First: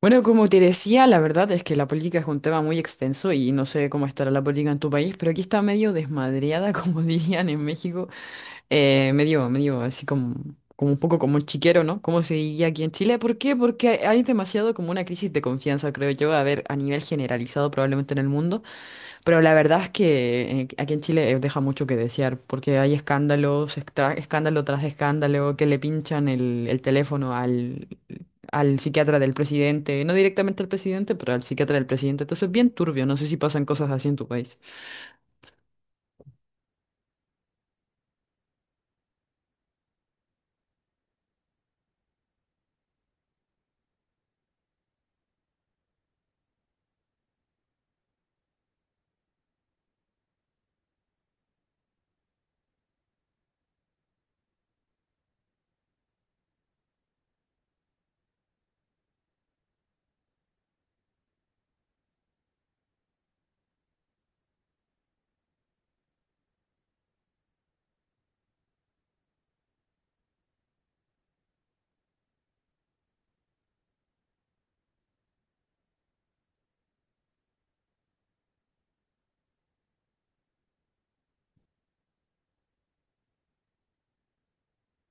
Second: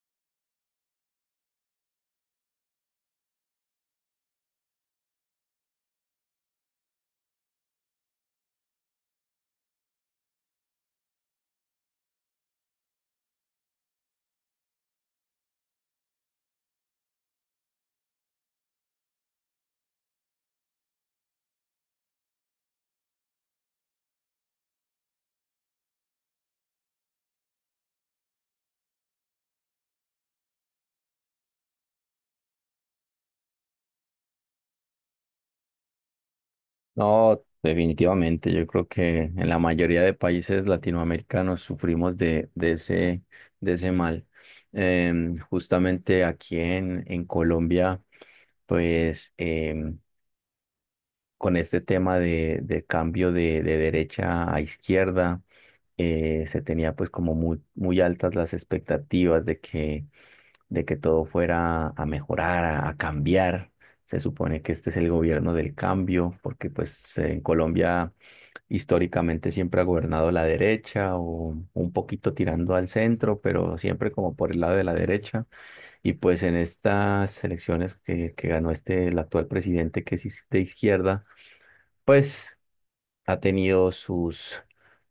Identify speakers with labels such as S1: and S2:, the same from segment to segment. S1: Bueno, como te decía, la verdad es que la política es un tema muy extenso y no sé cómo estará la política en tu país, pero aquí está medio desmadreada, como dirían en México, medio, medio así como, como un poco como chiquero, ¿no? Como se diría aquí en Chile. ¿Por qué? Porque hay demasiado como una crisis de confianza, creo yo, a ver, a nivel generalizado probablemente en el mundo. Pero la verdad es que aquí en Chile deja mucho que desear, porque hay escándalos, escándalo tras escándalo, que le pinchan el teléfono al psiquiatra del presidente, no directamente al presidente, pero al psiquiatra del presidente. Entonces, bien turbio, no sé si pasan cosas así en tu país.
S2: No, definitivamente. Yo creo que en la mayoría de países latinoamericanos sufrimos de ese, de ese mal. Justamente aquí en Colombia, pues con este tema de cambio de derecha a izquierda, se tenía pues como muy altas las expectativas de que de que todo fuera a mejorar, a cambiar. Se supone que este es el gobierno del cambio, porque pues en Colombia históricamente siempre ha gobernado la derecha o un poquito tirando al centro, pero siempre como por el lado de la derecha. Y pues en estas elecciones que ganó este, el actual presidente que es de izquierda, pues ha tenido sus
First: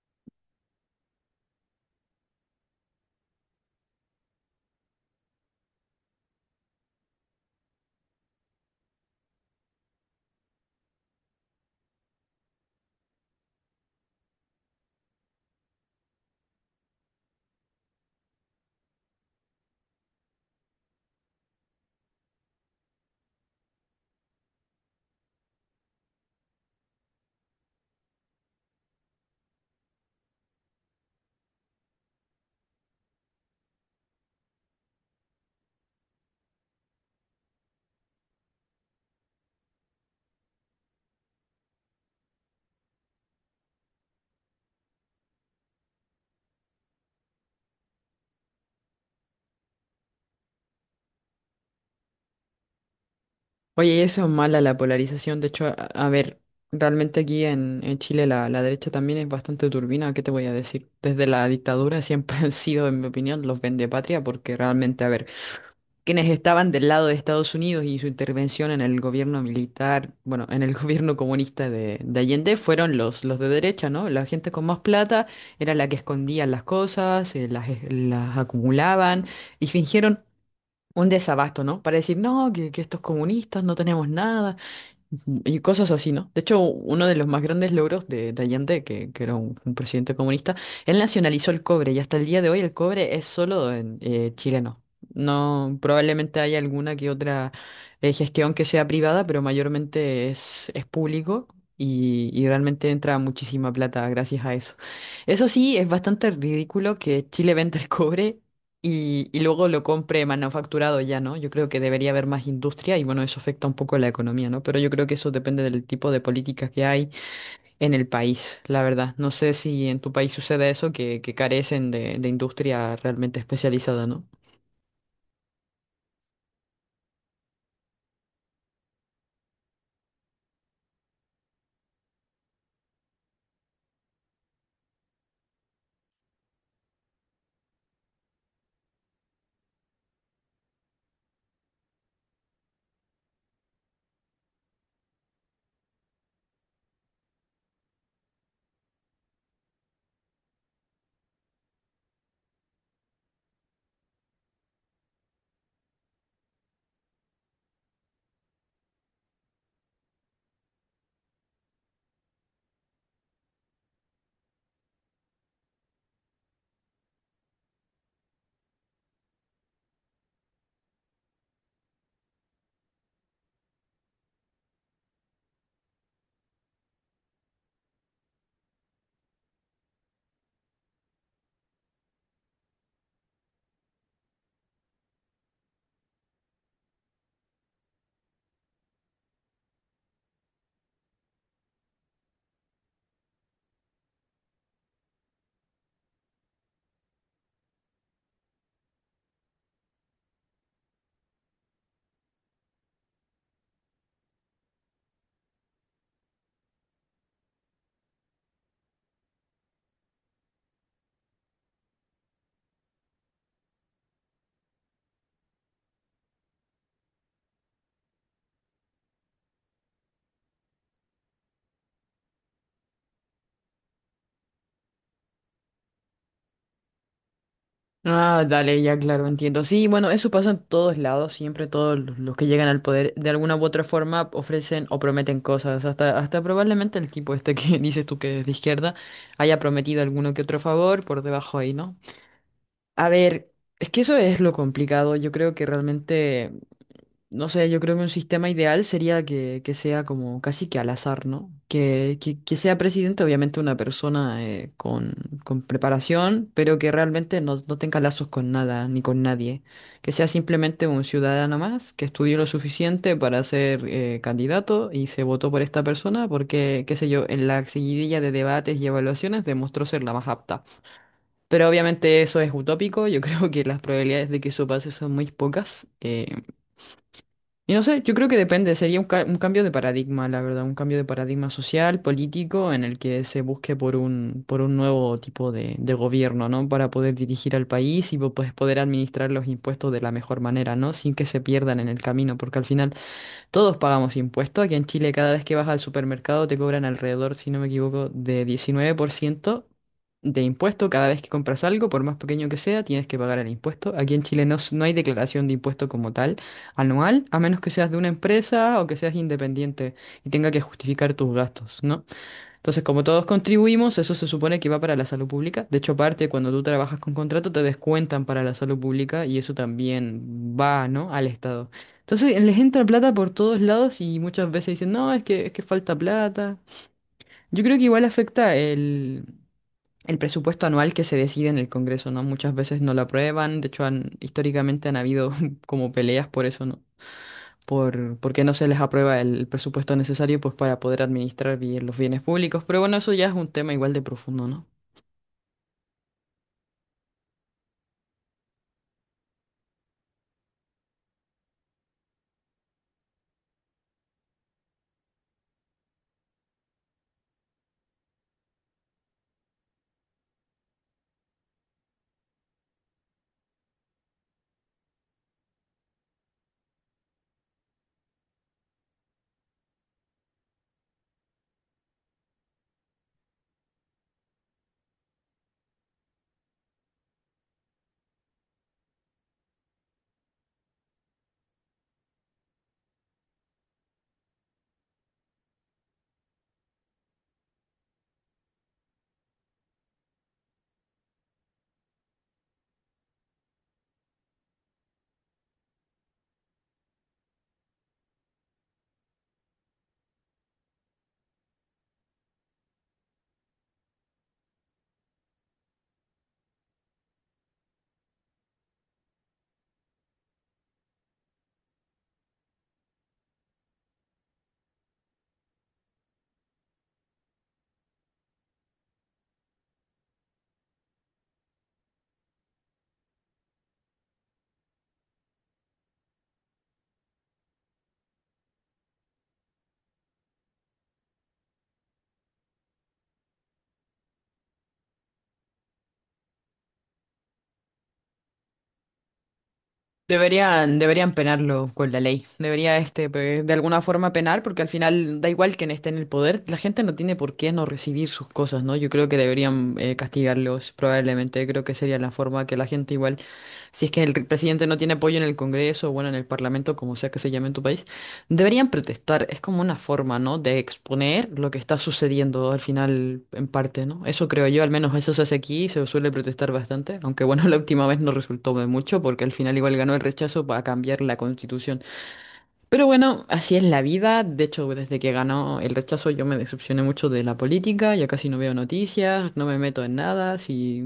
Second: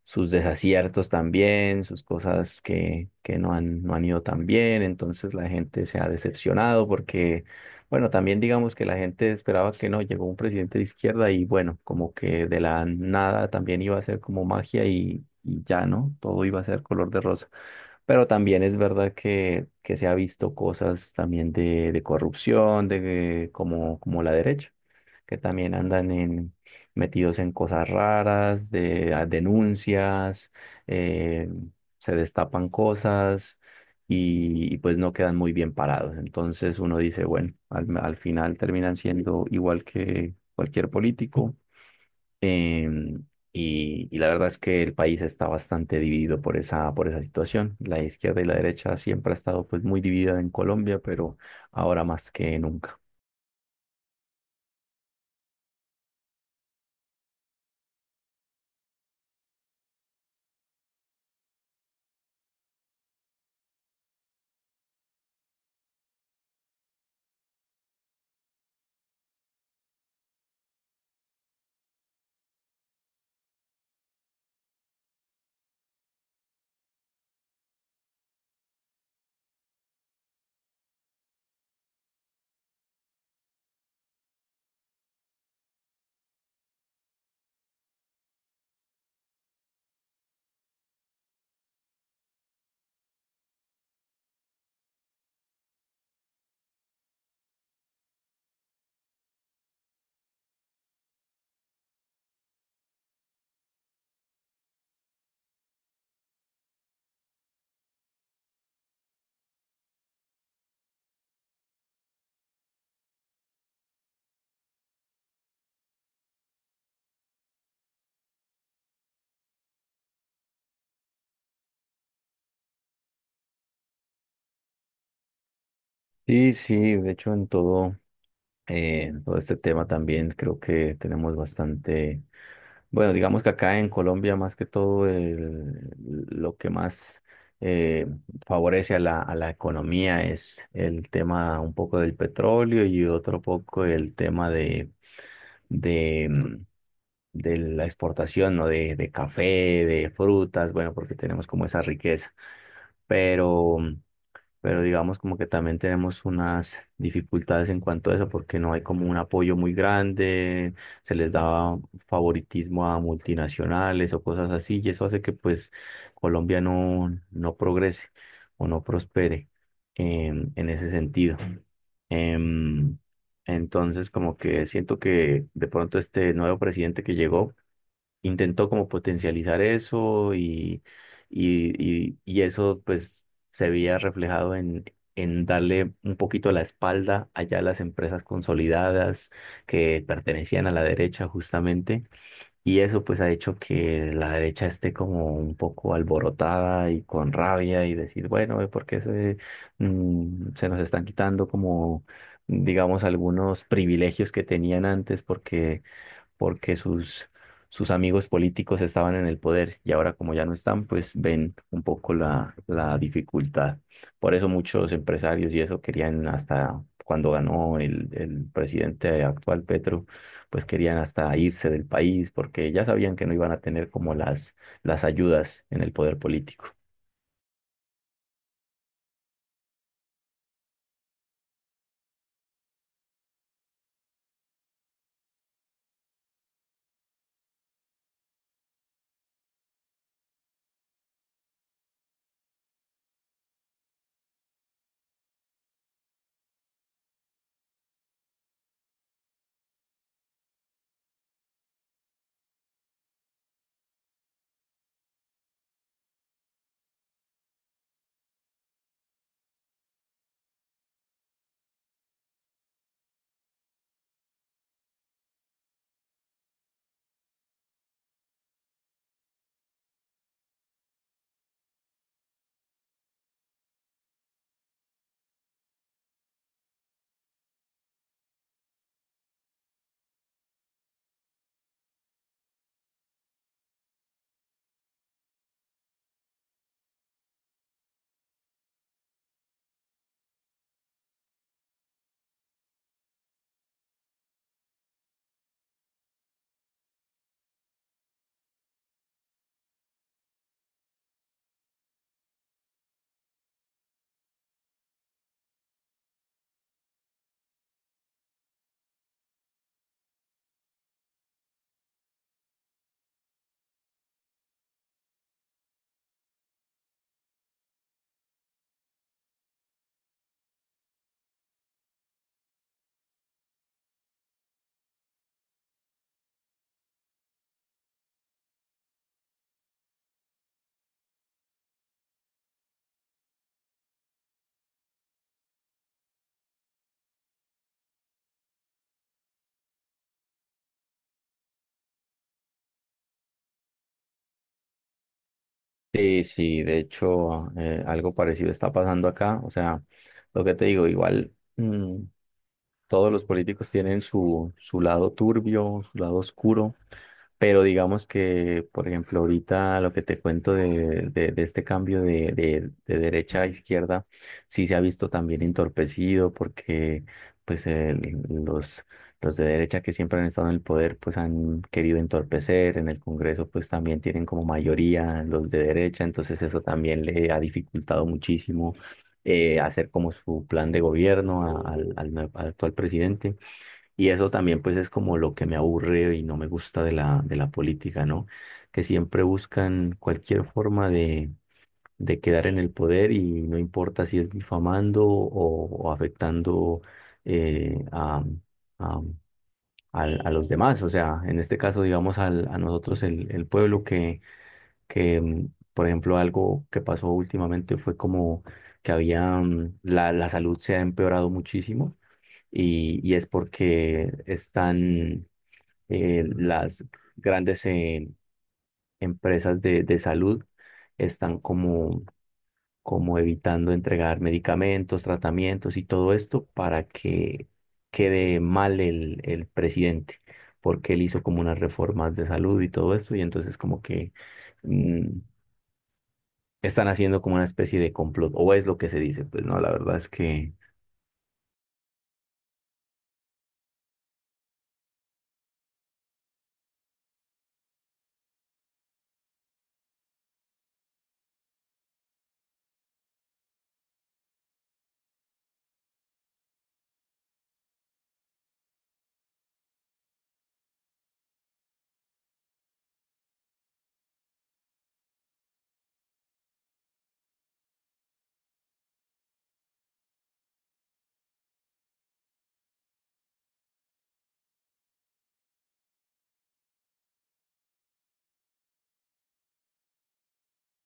S2: sus desaciertos también, sus cosas que no han, no han ido tan bien, entonces la gente se ha decepcionado porque, bueno, también digamos que la gente esperaba que no, llegó un presidente de izquierda y bueno, como que de la nada también iba a ser como magia y ya, ¿no? Todo iba a ser color de rosa. Pero también es verdad que se ha visto cosas también de corrupción, de, como, como la derecha que también andan en, metidos en cosas raras, de a denuncias, eh, se destapan cosas y pues no quedan muy bien parados. Entonces uno dice, bueno, al final terminan siendo igual que cualquier político. em, y la verdad es que el país está bastante dividido por esa situación. La izquierda y la derecha siempre ha estado pues muy dividida en Colombia, pero ahora más que nunca.
S1: Oye, y eso es mala la polarización. De hecho, a ver, realmente aquí en Chile la derecha también es bastante turbina, ¿qué te voy a decir? Desde la dictadura siempre han sido, en mi opinión, los patria porque realmente, a ver, quienes estaban del lado de Estados Unidos y su intervención en el gobierno militar, bueno, en el gobierno comunista de Allende, fueron los de derecha, ¿no? La gente con más plata era la que escondía las cosas, las acumulaban y fingieron un desabasto, ¿no? Para decir, no, que estos comunistas no tenemos nada. Ujú, y cosas así, ¿no? De hecho, uno de los más grandes logros de Allende, que era un presidente comunista, él nacionalizó el cobre y hasta el día de hoy el cobre es solo en, chileno. No, probablemente haya alguna que otra gestión que sea privada, pero mayormente es público y realmente entra muchísima plata gracias a eso. Eso sí, es bastante ridículo que Chile venda el cobre y luego lo compre manufacturado ya, ¿no? Yo creo que debería haber más industria y bueno, eso afecta un poco la economía, ¿no? Pero yo creo que eso depende del tipo de políticas que hay en el país, la verdad. No sé si en tu país sucede eso, que carecen de industria realmente especializada, ¿no?
S2: Sí, sí, de hecho en todo. En todo este tema también creo que tenemos bastante, bueno, digamos que acá en Colombia más que todo el- lo que más eh, favorece a la economía es el tema un poco del petróleo y otro poco el tema de de de la exportación, ¿no? De café, de frutas, bueno, porque tenemos como esa riqueza. Pero pero digamos como que también tenemos unas dificultades en cuanto a eso, porque no hay como un apoyo muy grande, se les daba favoritismo a multinacionales o cosas así, y eso hace que pues Colombia no, no progrese o no prospere en ese sentido. Em, entonces como que siento que de pronto este nuevo presidente que llegó, intentó como potencializar eso y y eso pues se veía reflejado en darle un poquito la espalda allá a las empresas consolidadas que pertenecían a la derecha justamente y eso pues ha hecho que la derecha esté como un poco alborotada y con rabia y decir bueno, ¿por qué se, se nos están quitando como digamos algunos privilegios que tenían antes porque porque sus sus amigos políticos estaban en el poder y ahora como ya no están, pues ven un poco la, la dificultad. Por eso muchos empresarios y eso querían hasta cuando ganó el presidente actual Petro, pues querían hasta irse del país porque ya sabían que no iban a tener como las ayudas en el poder político.
S1: Ah, dale, ya claro, entiendo. Sí, bueno, eso pasa en todos lados, siempre todos los que llegan al poder de alguna u otra forma ofrecen o prometen cosas, hasta, hasta probablemente el tipo este que dices tú que es de izquierda haya prometido alguno que otro favor por debajo ahí, ¿no? A ver, es que eso es lo complicado. Yo creo que realmente, no sé, yo creo que un sistema ideal sería que sea como casi que al azar, ¿no? Que sea presidente, obviamente, una persona con preparación, pero que realmente no, no tenga lazos con nada ni con nadie. Que sea simplemente un ciudadano más que estudió lo suficiente para ser candidato y se votó por esta persona porque, qué sé yo, en la seguidilla de debates y evaluaciones demostró ser la más apta. Pero obviamente eso es utópico, yo creo que las probabilidades de que eso pase son muy pocas. Y no sé, yo creo que depende, sería un, un cambio de paradigma, la verdad, un cambio de paradigma social, político, en el que se busque por un nuevo tipo de gobierno, ¿no? Para poder dirigir al país y pues, poder administrar los impuestos de la mejor manera, ¿no? Sin que se pierdan en el camino, porque al final... todos pagamos impuestos. Aquí en Chile cada vez que vas al supermercado te cobran alrededor, si no me equivoco, de 19% de impuesto. Cada vez que compras algo, por más pequeño que sea, tienes que pagar el impuesto. Aquí en Chile no, no hay declaración de impuesto como tal anual, a menos que seas de una empresa o que seas independiente y tenga que justificar tus gastos, ¿no? Entonces, como todos contribuimos, eso se supone que va para la salud pública. De hecho, parte cuando tú trabajas con contrato, te descuentan para la salud pública y eso también va, ¿no? Al Estado. Entonces, les entra plata por todos lados y muchas veces dicen, no, es que falta plata. Yo creo que igual afecta el presupuesto anual que se decide en el Congreso, ¿no? Muchas veces no lo aprueban. De hecho, históricamente han habido como peleas por eso, ¿no? Por, porque no se les aprueba el presupuesto necesario pues para poder administrar bien los bienes públicos. Pero bueno, eso ya es un tema igual de profundo, ¿no?
S2: Sí, sí, de hecho, algo parecido está pasando acá. O sea, lo que te digo, igual, mm, todos los políticos tienen su, su lado turbio, su lado oscuro, pero digamos que, por ejemplo, ahorita lo que te cuento de este cambio de derecha a izquierda, sí se ha visto también entorpecido porque pues el- los de derecha que siempre han estado en el poder pues han querido entorpecer, en el Congreso pues también tienen como mayoría los de derecha, entonces eso también le ha dificultado muchísimo hacer como su plan de gobierno a- al nue- al actual presidente. Y eso también pues es como lo que me aburre y no me gusta de la política, ¿no? Que siempre buscan cualquier forma de quedar en el poder y no importa si es difamando o afectando eh, a, a, al- a los demás. O sea, en este caso, digamos, al- a nosotros, el pueblo que que, por ejemplo, algo que pasó últimamente fue como que había, la, la salud se ha empeorado muchísimo y es porque están las grandes empresas de salud están como, como evitando entregar medicamentos, tratamientos y todo esto para que quede mal el presidente, porque él hizo como unas reformas de salud y todo esto y entonces como que mm, están haciendo como una especie de complot, o es lo que se dice, pues no, la verdad es que
S1: Deberían, deberían penarlo con la ley. Debería este de alguna forma penar, porque al final da igual quién esté en el poder, la gente no tiene por qué no recibir sus cosas, ¿no? Yo creo que deberían castigarlos, probablemente. Creo que sería la forma que la gente igual, si es que el presidente no tiene apoyo en el Congreso, bueno, en el Parlamento, como sea que se llame en tu país. Deberían protestar, es como una forma, ¿no? De exponer lo que está sucediendo al final, en parte, ¿no? Eso creo yo, al menos eso se hace aquí, se suele protestar bastante, aunque bueno, la última vez no resultó de mucho porque al final igual ganó el rechazo para cambiar la constitución. Pero bueno, así es la vida. De hecho, desde que ganó el rechazo yo me decepcioné mucho de la política, ya casi no veo noticias, no me meto en nada, si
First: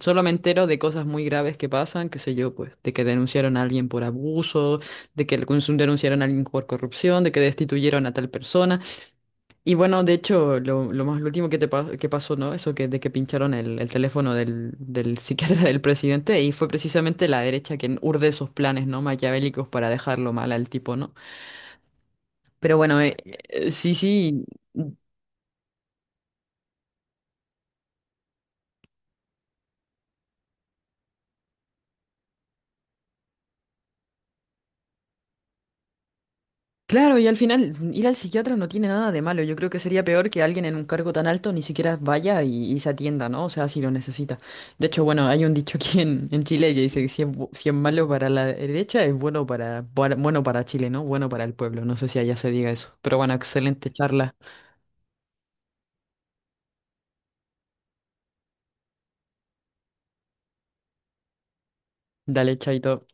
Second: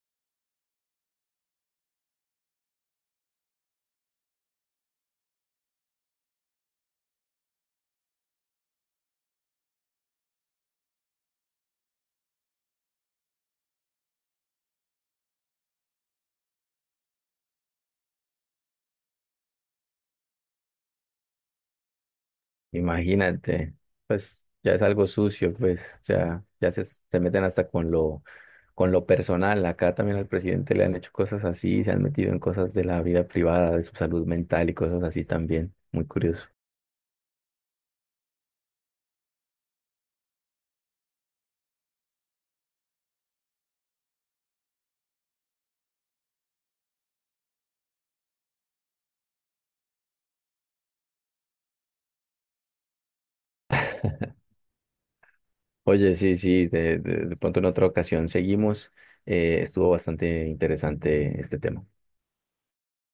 S1: solo me entero de cosas muy graves que pasan, qué sé yo, pues, de que denunciaron a alguien por abuso, de que denunciaron a alguien por corrupción, de que destituyeron a tal persona. Y bueno, de hecho, lo último que te que pasó, ¿no? Eso que de que pincharon el teléfono del psiquiatra del presidente, y fue precisamente la derecha quien urde esos planes, ¿no? Maquiavélicos para dejarlo mal al tipo, ¿no? Pero bueno,
S2: imagínate,
S1: sí,
S2: pues
S1: sí,
S2: ya es algo sucio, pues ya, ya se meten hasta con lo personal, acá también al presidente le han hecho cosas así, se han metido en cosas de la vida privada, de su salud mental y cosas así también, muy curioso.
S1: claro, y al final ir al psiquiatra no tiene nada de malo. Yo creo que sería peor que alguien en un cargo tan alto ni siquiera vaya y se atienda, ¿no? O sea, si lo necesita. De hecho, bueno, hay un dicho aquí en Chile que dice que si es, si es malo para la derecha, es bueno para, bueno para Chile, ¿no? Bueno para el pueblo. No sé si allá se diga eso. Pero bueno, excelente charla.
S2: Oye, sí, sí, de pronto en otra ocasión seguimos, estuvo bastante interesante este tema.
S1: Dale, chaito.